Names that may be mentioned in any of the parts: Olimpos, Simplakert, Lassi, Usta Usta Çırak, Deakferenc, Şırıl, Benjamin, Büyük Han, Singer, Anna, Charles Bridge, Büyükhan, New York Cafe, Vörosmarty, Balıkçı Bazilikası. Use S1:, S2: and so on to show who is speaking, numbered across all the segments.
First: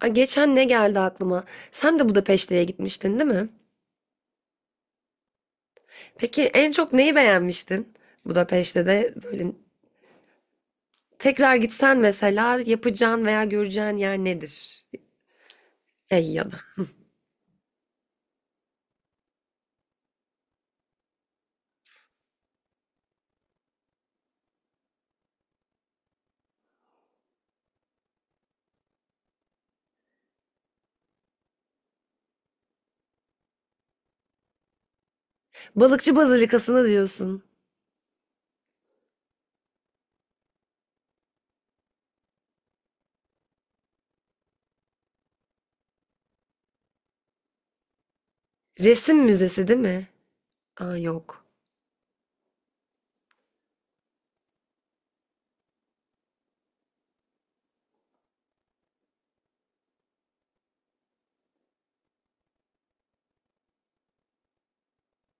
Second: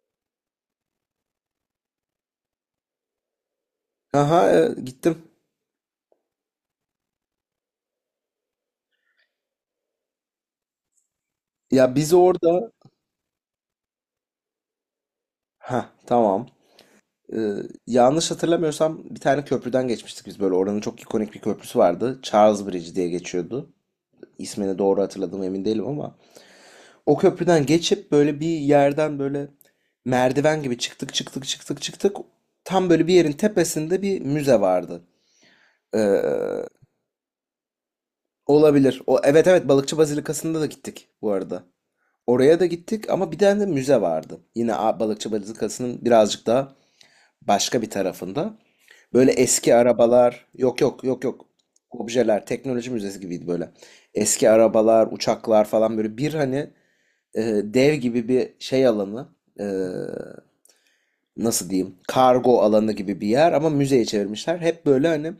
S1: Ay, geçen ne geldi aklıma? Sen de Budapeşte'ye gitmiştin, değil mi?
S2: Aha, gittim.
S1: Peki en çok neyi beğenmiştin Budapeşte'de? Böyle tekrar
S2: Ya
S1: gitsen
S2: biz
S1: mesela
S2: orada,
S1: yapacağın veya göreceğin yer nedir?
S2: ha,
S1: Şey
S2: tamam.
S1: ya da.
S2: Ee, Yanlış hatırlamıyorsam bir tane köprüden geçmiştik biz böyle. Oranın çok ikonik bir köprüsü vardı. Charles Bridge diye geçiyordu. İsmini doğru hatırladım emin değilim ama o köprüden geçip böyle bir yerden böyle merdiven gibi çıktık çıktık çıktık çıktık. Tam böyle bir yerin tepesinde bir müze vardı.
S1: Balıkçı
S2: Ee,
S1: Bazilikası'nı diyorsun.
S2: Olabilir. O, evet, evet, Balıkçı Bazilikası'nda da gittik bu arada. Oraya da gittik ama bir tane de müze vardı. Yine Balıkçı Bazilikası'nın birazcık daha başka bir tarafında.
S1: Resim
S2: Böyle
S1: müzesi
S2: eski
S1: değil mi?
S2: arabalar, yok,
S1: Aa
S2: yok, yok,
S1: yok.
S2: yok. Objeler, teknoloji müzesi gibiydi böyle. Eski arabalar, uçaklar falan, böyle bir hani, dev gibi bir şey alanı, e, nasıl diyeyim, kargo alanı gibi bir yer ama müzeye çevirmişler. Hep böyle hani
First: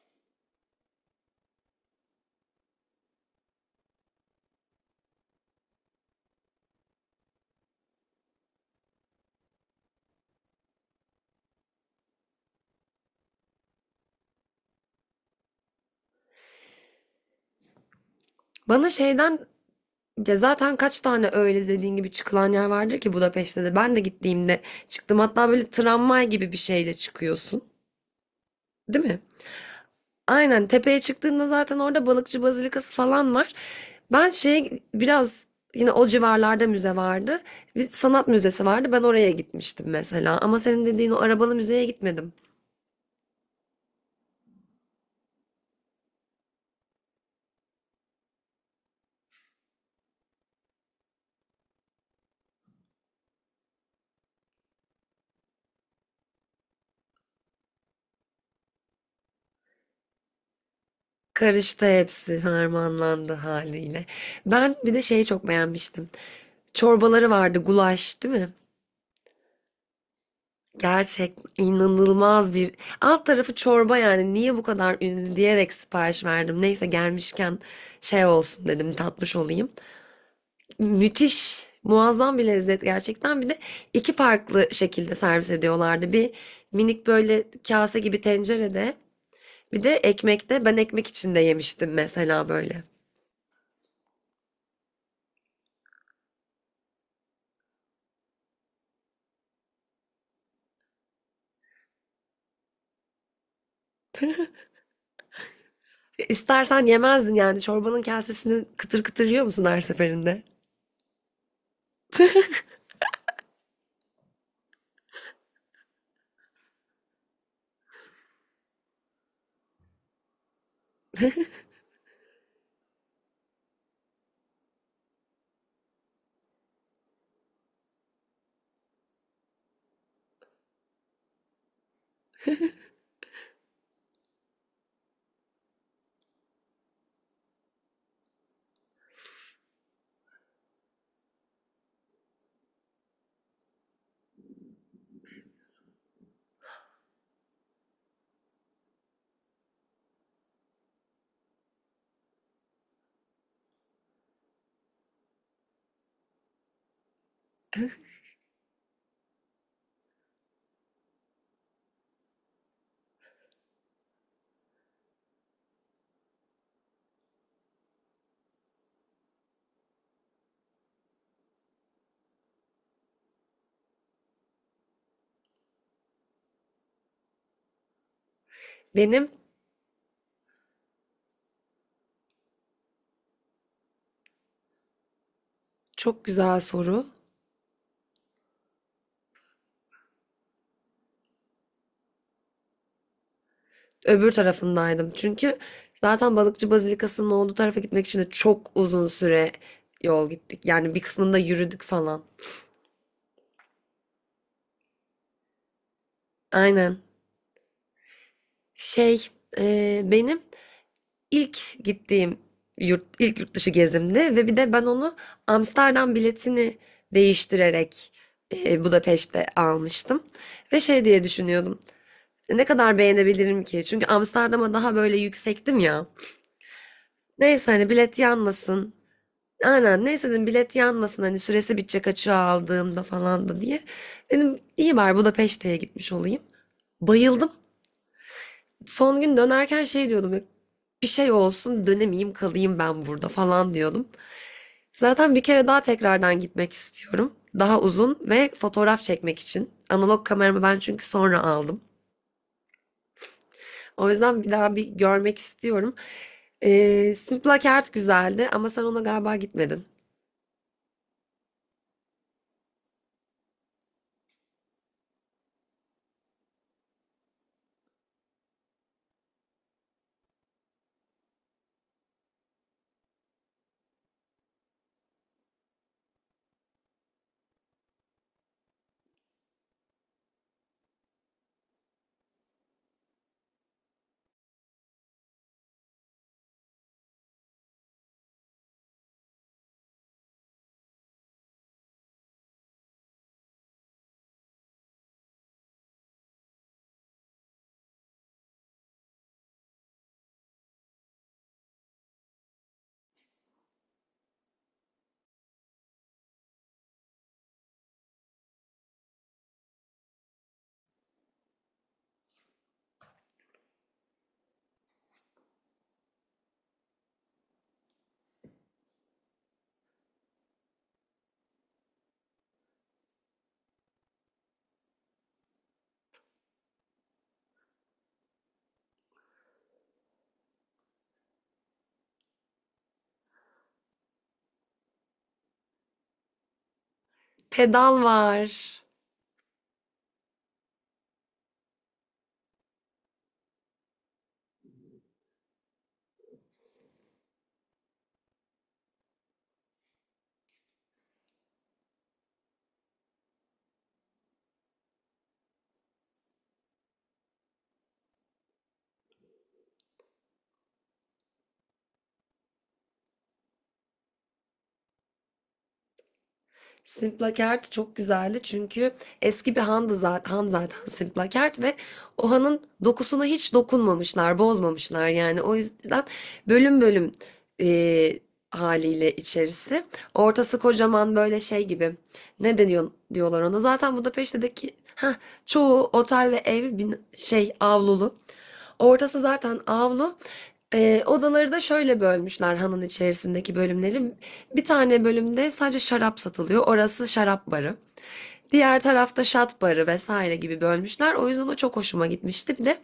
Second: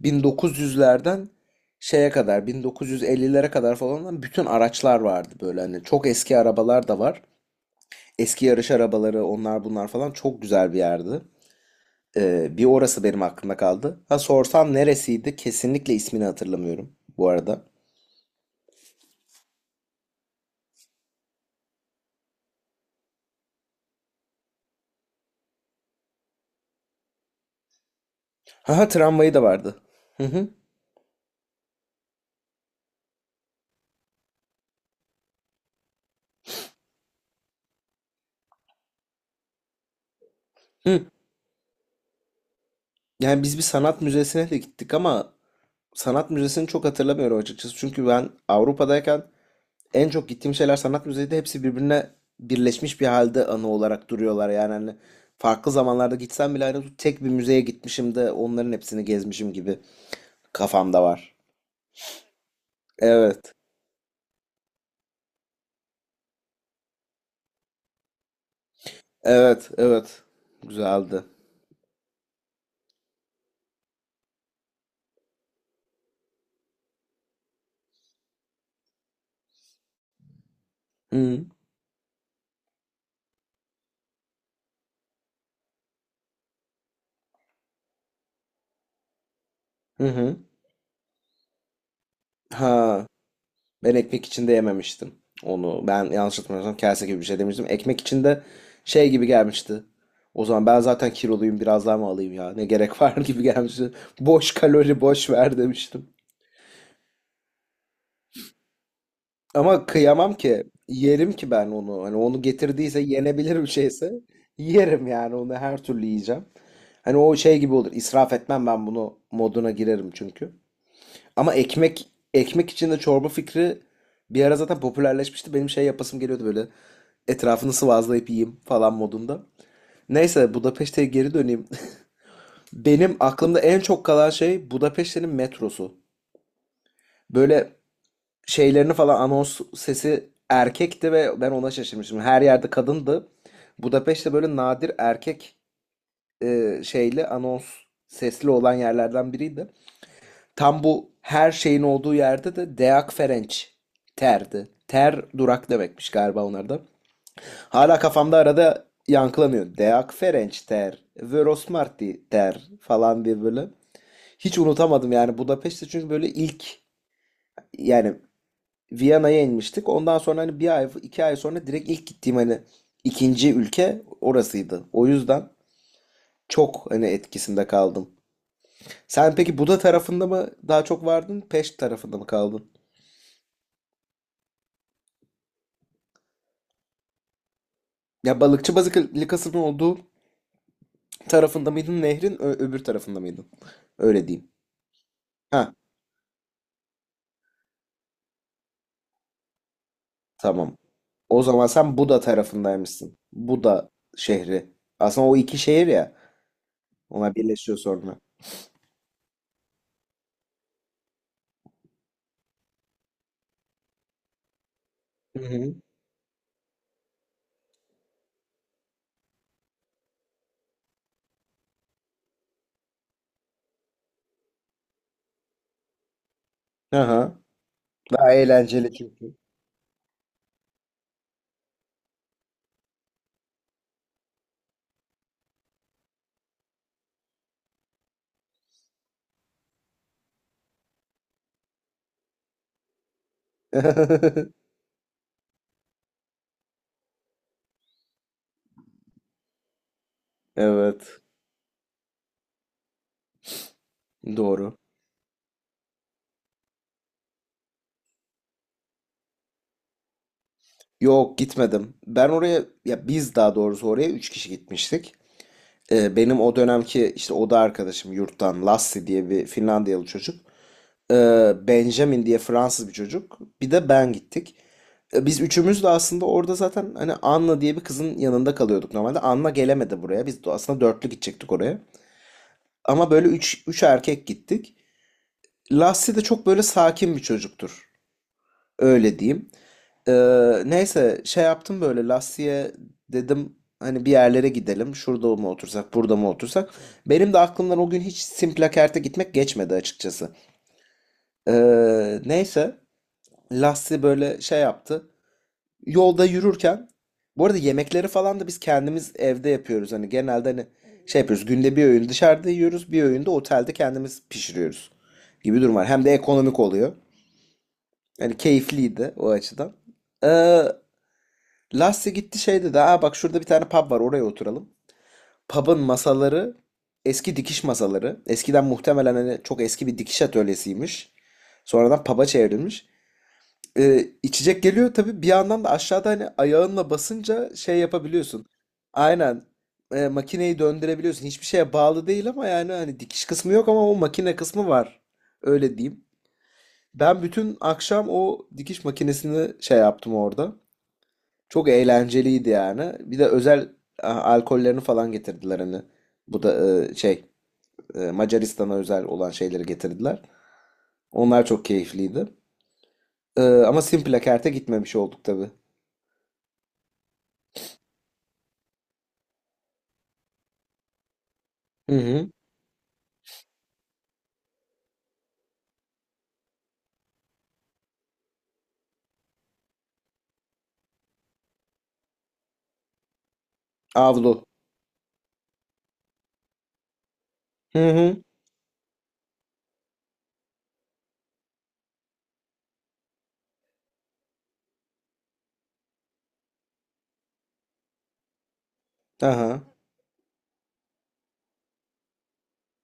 S2: 1900'lerden şeye kadar 1950'lere kadar falan olan bütün araçlar vardı, böyle hani çok eski arabalar da var. Eski yarış arabaları, onlar bunlar falan, çok güzel bir yerdi. Bir orası benim aklımda kaldı. Ha, sorsam neresiydi? Kesinlikle ismini hatırlamıyorum bu arada.
S1: Bana şeyden ya zaten kaç tane öyle dediğin gibi çıkılan yer vardır ki Budapeşte'de. Ben de gittiğimde çıktım. Hatta böyle tramvay gibi bir şeyle çıkıyorsun.
S2: Ha, ha,
S1: Değil mi?
S2: tramvayı da vardı. Hı hı.
S1: Aynen tepeye çıktığında zaten orada balıkçı bazilikası falan var. Ben şey biraz yine o civarlarda müze vardı. Bir sanat müzesi vardı. Ben oraya gitmiştim mesela. Ama senin
S2: Hı.
S1: dediğin o arabalı müzeye gitmedim.
S2: Yani biz bir sanat müzesine de gittik ama sanat müzesini çok hatırlamıyorum açıkçası. Çünkü ben Avrupa'dayken en çok gittiğim şeyler sanat müzeydi. Hepsi birbirine birleşmiş bir halde anı olarak duruyorlar. Yani hani farklı zamanlarda gitsem bile aynı tek bir müzeye gitmişim de onların hepsini gezmişim gibi kafamda var.
S1: Karıştı hepsi harmanlandı
S2: Evet.
S1: haliyle. Ben bir de şeyi çok beğenmiştim. Çorbaları vardı gulaş değil mi?
S2: Evet, evet. Güzeldi.
S1: Gerçek inanılmaz bir alt tarafı çorba yani niye bu kadar ünlü diyerek sipariş verdim. Neyse gelmişken şey olsun dedim tatmış olayım.
S2: Hı hı.
S1: Müthiş, muazzam bir lezzet gerçekten. Bir de iki farklı şekilde servis ediyorlardı. Bir minik böyle kase gibi tencerede, bir de
S2: Hı hı.
S1: ekmekte. Ben ekmek içinde yemiştim mesela böyle.
S2: Ha, ben ekmek içinde yememiştim onu. Ben yanlış hatırlamıyorsam kase gibi bir şey demiştim. Ekmek içinde şey gibi gelmişti. O zaman ben zaten kiloluyum, biraz daha mı alayım ya, ne gerek var gibi gelmişti. Boş kalori, boş ver demiştim.
S1: İstersen yemezdin yani çorbanın kasesini kıtır kıtır yiyor musun her
S2: Ama kıyamam
S1: seferinde?
S2: ki, yerim ki ben onu. Hani onu getirdiyse, yenebilir bir şeyse yerim yani, onu her türlü yiyeceğim. Hani o şey gibi olur, israf etmem ben, bunu moduna girerim çünkü. Ama ekmek içinde çorba fikri bir ara zaten popülerleşmişti. Benim şey yapasım geliyordu böyle. Etrafını sıvazlayıp yiyeyim falan modunda. Neyse, Budapeşte'ye geri döneyim. Benim aklımda en çok kalan şey Budapeşte'nin metrosu. Böyle şeylerini falan, anons sesi erkekti ve ben ona şaşırmıştım. Her yerde kadındı. Budapeşte böyle nadir erkek, şeyli anons sesli olan yerlerden biriydi. Tam bu her şeyin olduğu yerde de Deakferenc terdi. Ter, durak demekmiş galiba onlarda. Hala kafamda arada yankılanıyor. Deakferenc ter, Vörosmarty ter falan diye böyle. Hiç unutamadım yani Budapeşte çünkü böyle ilk, yani Viyana'ya inmiştik. Ondan sonra hani bir ay, iki ay sonra direkt ilk gittiğim hani ikinci ülke orasıydı. O yüzden çok hani etkisinde kaldım.
S1: Benim
S2: Sen peki Buda tarafında mı daha çok vardın, Peşt tarafında mı kaldın?
S1: çok güzel soru.
S2: Ya, balıkçı balık likasının olduğu tarafında mıydın, nehrin öbür tarafında mıydın? Öyle
S1: Öbür
S2: diyeyim.
S1: tarafındaydım. Çünkü
S2: Ha,
S1: zaten balıkçı bazilikasının olduğu tarafa gitmek için de çok uzun süre yol gittik.
S2: tamam.
S1: Yani bir kısmında
S2: O zaman
S1: yürüdük
S2: sen Buda
S1: falan.
S2: tarafındaymışsın. Buda şehri. Aslında o, iki şehir ya.
S1: Aynen.
S2: Ona birleşiyor sonra.
S1: Şey, benim İlk gittiğim yurt, ilk yurt dışı gezimdi ve bir de ben onu
S2: Hı hı.
S1: Amsterdam biletini değiştirerek Budapeşte almıştım. Ve şey diye düşünüyordum. Ne kadar beğenebilirim ki? Çünkü Amsterdam'a daha böyle yüksektim ya.
S2: Aha.
S1: Neyse hani bilet
S2: Daha
S1: yanmasın.
S2: eğlenceli çünkü.
S1: Aynen neyse dedim bilet yanmasın hani süresi bitecek açığa aldığımda falan da diye. Dedim iyi bari Budapeşte'ye gitmiş olayım. Bayıldım. Son gün dönerken şey diyordum. Bir şey olsun dönemeyeyim kalayım ben burada falan diyordum. Zaten bir kere daha tekrardan gitmek istiyorum. Daha uzun ve fotoğraf çekmek için. Analog kameramı ben çünkü
S2: Evet.
S1: sonra aldım. O yüzden bir daha
S2: Doğru.
S1: bir görmek istiyorum. Simplakert güzeldi ama sen ona galiba gitmedin.
S2: Yok, gitmedim. Ben oraya, ya biz daha doğrusu, oraya 3 kişi gitmiştik. Benim o dönemki işte oda arkadaşım yurttan Lassi diye bir Finlandiyalı çocuk. Benjamin diye Fransız bir çocuk. Bir de ben, gittik. Biz üçümüz de aslında orada zaten hani Anna diye bir kızın yanında kalıyorduk normalde. Anna gelemedi buraya. Biz de aslında dörtlü gidecektik oraya. Ama böyle üç erkek gittik. Lassie de çok böyle sakin bir çocuktur. Öyle diyeyim. E, Neyse, şey yaptım böyle Lassie'ye, dedim hani bir yerlere gidelim. Şurada mı otursak, burada mı otursak. Benim de aklımdan o gün hiç Simplakert'e gitmek geçmedi açıkçası. E, Neyse. Lassi böyle şey yaptı. Yolda yürürken, bu arada yemekleri falan da biz kendimiz evde yapıyoruz. Hani genelde hani şey yapıyoruz. Günde bir öğün dışarıda yiyoruz. Bir öğün de otelde kendimiz pişiriyoruz gibi durum var. Hem de ekonomik oluyor. Hani keyifliydi o açıdan. Ee, Lassi gitti, şey dedi. Aa, bak, şurada bir tane pub var, oraya oturalım. Pub'ın masaları eski dikiş masaları. Eskiden muhtemelen hani çok eski bir dikiş atölyesiymiş. Sonradan pub'a çevrilmiş. İçecek geliyor tabii, bir yandan da aşağıda hani ayağınla basınca şey
S1: Pedal
S2: yapabiliyorsun.
S1: var.
S2: Aynen, makineyi döndürebiliyorsun. Hiçbir şeye bağlı değil ama, yani hani dikiş kısmı yok ama o makine kısmı var. Öyle diyeyim. Ben bütün akşam o dikiş makinesini şey yaptım orada. Çok eğlenceliydi yani. Bir de özel alkollerini falan getirdiler hani. Bu da şey, Macaristan'a özel olan şeyleri getirdiler. Onlar çok keyifliydi. Ama Simplakert'e gitmemiş olduk tabii.
S1: Simplakert çok güzeldi çünkü eski bir handı zaten, han zaten Simplakert ve
S2: Hı
S1: o
S2: hı.
S1: hanın dokusuna hiç dokunmamışlar, bozmamışlar yani. O yüzden bölüm bölüm e, haliyle içerisi. Ortası kocaman böyle şey gibi. Ne deniyor diyorlar ona. Zaten
S2: Avlu.
S1: Budapeşte'deki heh, çoğu otel ve ev şey
S2: Hı
S1: avlulu.
S2: hı.
S1: Ortası zaten avlu. Odaları da şöyle bölmüşler hanın içerisindeki bölümleri. Bir tane bölümde sadece şarap satılıyor. Orası şarap barı. Diğer tarafta şat
S2: Aha.
S1: barı vesaire gibi bölmüşler. O yüzden o çok hoşuma gitmişti. Bir de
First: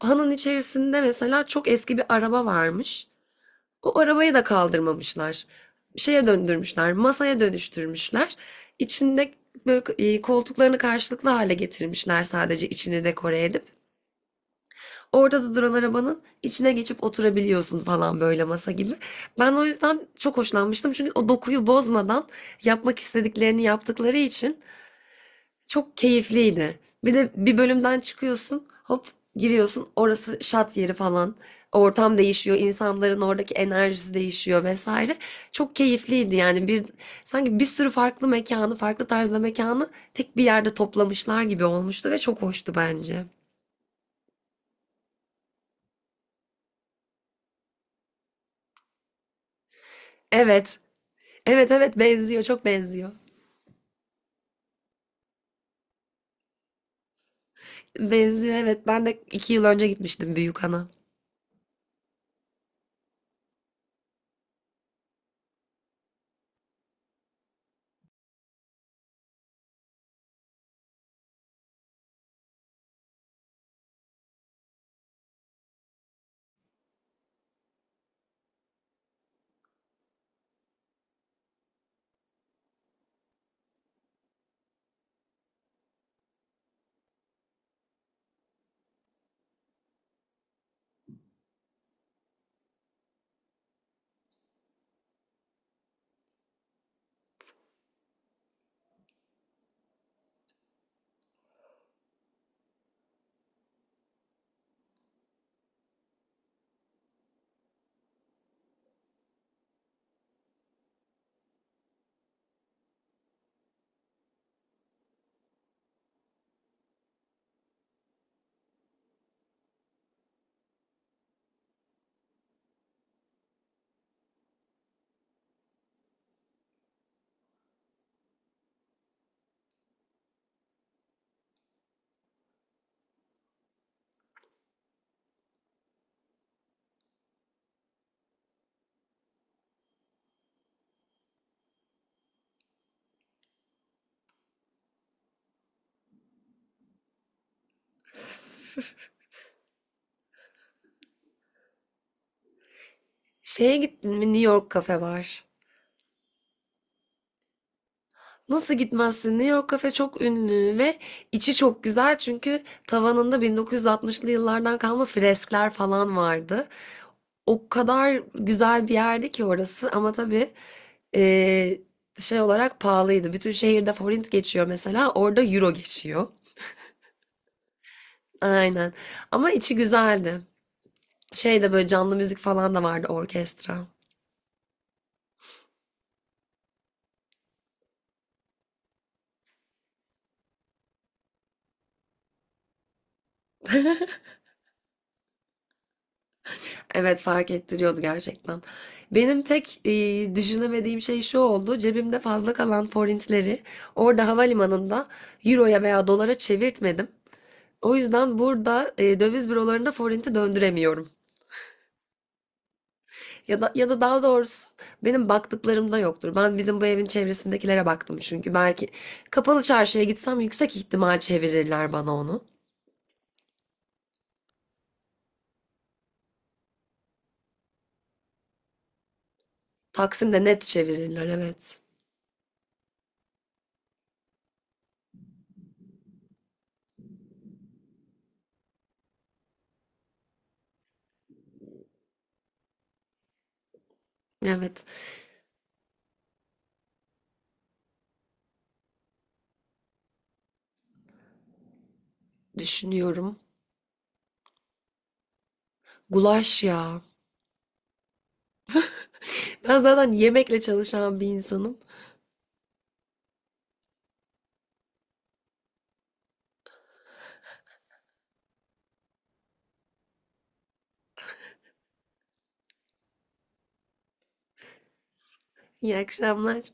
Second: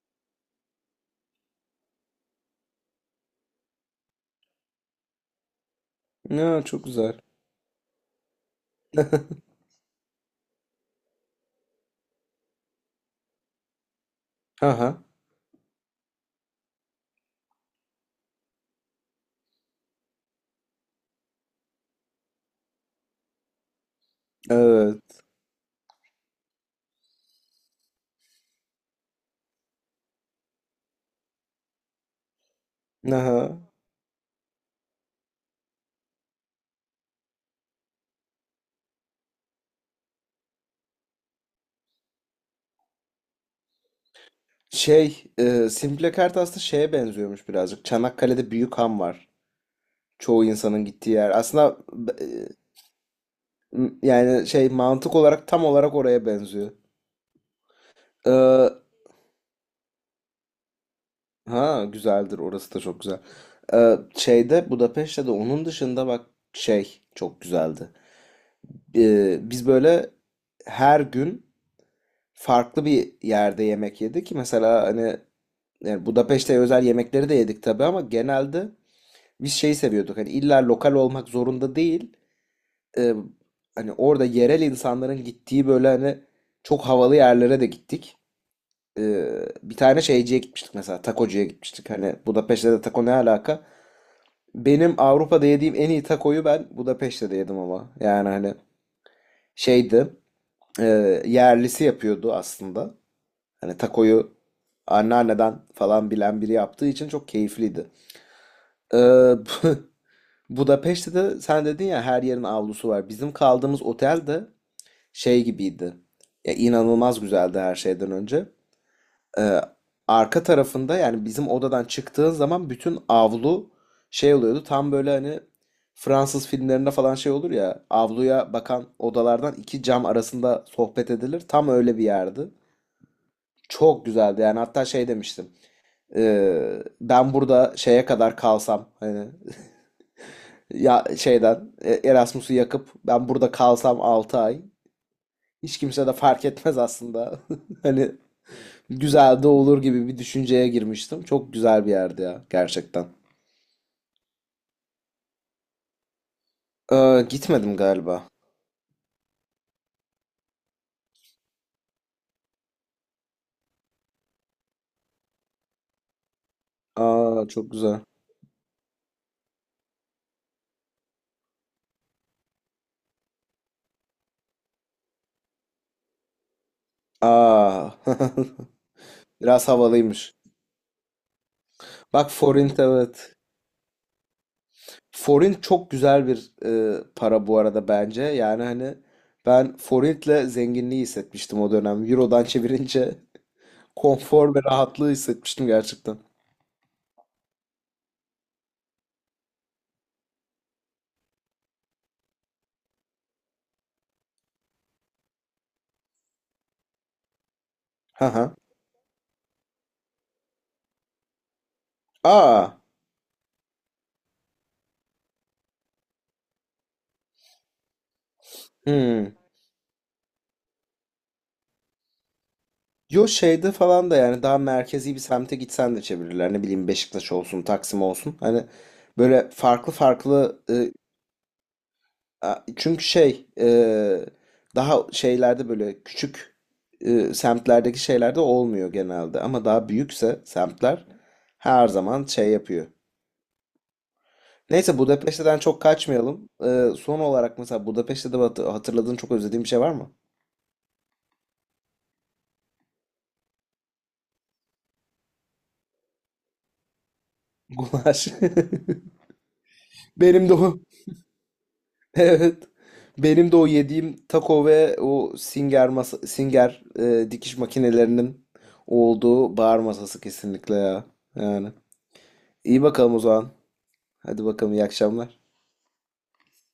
S1: hanın içerisinde mesela çok eski bir araba varmış. O arabayı da kaldırmamışlar. Şeye
S2: Ya, çok
S1: döndürmüşler,
S2: güzel.
S1: masaya dönüştürmüşler. İçinde böyle koltuklarını karşılıklı hale getirmişler sadece içini dekore edip.
S2: Aha.
S1: Orada da duran arabanın içine geçip oturabiliyorsun falan böyle masa gibi. Ben o yüzden çok hoşlanmıştım. Çünkü o dokuyu bozmadan yapmak istediklerini yaptıkları için
S2: Evet.
S1: çok keyifliydi. Bir de bir bölümden çıkıyorsun, hop giriyorsun. Orası şat yeri falan. Ortam değişiyor, insanların oradaki
S2: Aha.
S1: enerjisi değişiyor vesaire. Çok keyifliydi yani bir sanki bir sürü farklı mekanı, farklı tarzda mekanı tek bir yerde toplamışlar gibi olmuştu ve çok hoştu bence.
S2: Şey, Simple Kart aslında şeye benziyormuş birazcık. Çanakkale'de Büyük Han var. Çoğu
S1: Evet,
S2: insanın gittiği yer.
S1: evet
S2: Aslında,
S1: evet
S2: e,
S1: benziyor çok benziyor.
S2: yani şey mantık olarak tam olarak oraya benziyor. E,
S1: Benziyor evet, ben de 2 yıl önce gitmiştim Büyükhan'a.
S2: ha, güzeldir. Orası da çok güzel. Şeyde Budapeşte de onun dışında, bak, şey çok güzeldi. Biz böyle her gün farklı bir yerde yemek yedik. Mesela hani, yani Budapeşte özel yemekleri de yedik tabii ama genelde biz şeyi seviyorduk. Hani illa lokal olmak zorunda değil. Ee, Hani orada yerel insanların gittiği böyle hani çok havalı yerlere de gittik. Bir tane şeyciye gitmiştik mesela. Takocuya gitmiştik. Hani Budapeşte de taco ne alaka? Benim Avrupa'da yediğim en iyi takoyu ben Budapeşte'de yedim ama. Yani hani şeydi. e, Yerlisi yapıyordu aslında. Hani takoyu anneanneden falan bilen biri yaptığı için çok keyifliydi. Ee, Budapeşte de sen dedin ya, her yerin avlusu var. Bizim kaldığımız otel de şey gibiydi. Ya inanılmaz güzeldi her şeyden önce. Ee, Arka tarafında, yani bizim odadan çıktığın zaman bütün avlu şey oluyordu. Tam böyle hani Fransız filmlerinde falan şey olur ya, avluya bakan odalardan iki cam arasında sohbet edilir. Tam öyle bir yerdi. Çok güzeldi yani, hatta şey demiştim. Ben burada şeye kadar kalsam hani, ya şeyden, Erasmus'u yakıp ben burada kalsam 6 ay, hiç kimse de fark etmez aslında. Hani güzel de olur gibi bir düşünceye girmiştim. Çok güzel bir yerdi ya gerçekten.
S1: Şeye gittin mi, New York Cafe var.
S2: Aa, gitmedim galiba.
S1: Nasıl gitmezsin? New York Cafe çok ünlü ve içi çok güzel çünkü tavanında 1960'lı yıllardan kalma freskler falan vardı.
S2: Aa,
S1: O
S2: çok güzel.
S1: kadar güzel bir yerdi ki orası ama tabii eee, şey olarak pahalıydı. Bütün şehirde forint geçiyor mesela orada euro geçiyor.
S2: Aa,
S1: Aynen ama
S2: biraz
S1: içi
S2: havalıymış.
S1: güzeldi. Şey de böyle canlı
S2: Bak,
S1: müzik falan
S2: forint,
S1: da vardı
S2: evet.
S1: orkestra.
S2: Forint çok güzel bir, para bu arada bence. Yani hani ben forintle zenginliği hissetmiştim o dönem. Euro'dan çevirince konfor ve rahatlığı hissetmiştim gerçekten.
S1: Evet fark ettiriyordu gerçekten. Benim tek düşünemediğim şey şu oldu. Cebimde fazla kalan forintleri orada havalimanında euroya veya dolara çevirtmedim. O
S2: Ha,
S1: yüzden
S2: ha.
S1: burada döviz bürolarında forinti döndüremiyorum.
S2: Aa.
S1: Ya da daha doğrusu benim baktıklarımda yoktur. Ben bizim bu evin çevresindekilere baktım çünkü belki
S2: Hmm.
S1: kapalı çarşıya gitsem yüksek ihtimal çevirirler bana onu.
S2: Yo, şeyde falan da, yani daha merkezi bir semte gitsen de çevirirler. Ne bileyim, Beşiktaş olsun, Taksim olsun. Hani böyle farklı
S1: Taksim'de net
S2: farklı,
S1: çevirirler evet.
S2: Çünkü şey, daha şeylerde böyle küçük, semtlerdeki şeylerde olmuyor genelde ama daha büyükse semtler her zaman şey yapıyor.
S1: Evet
S2: Neyse, Budapeşte'den çok kaçmayalım. Son olarak mesela, Budapeşte'de hatırladığın çok özlediğin bir şey var mı?
S1: düşünüyorum. Gulaş ya.
S2: Gulaş.
S1: Ben zaten
S2: Benim de
S1: yemekle
S2: o.
S1: çalışan bir insanım.
S2: Evet. Benim de o yediğim taco ve o Singer Singer dikiş makinelerinin olduğu bar masası kesinlikle ya. Yani. İyi bakalım o zaman. Hadi bakalım, iyi akşamlar.
S1: İyi akşamlar.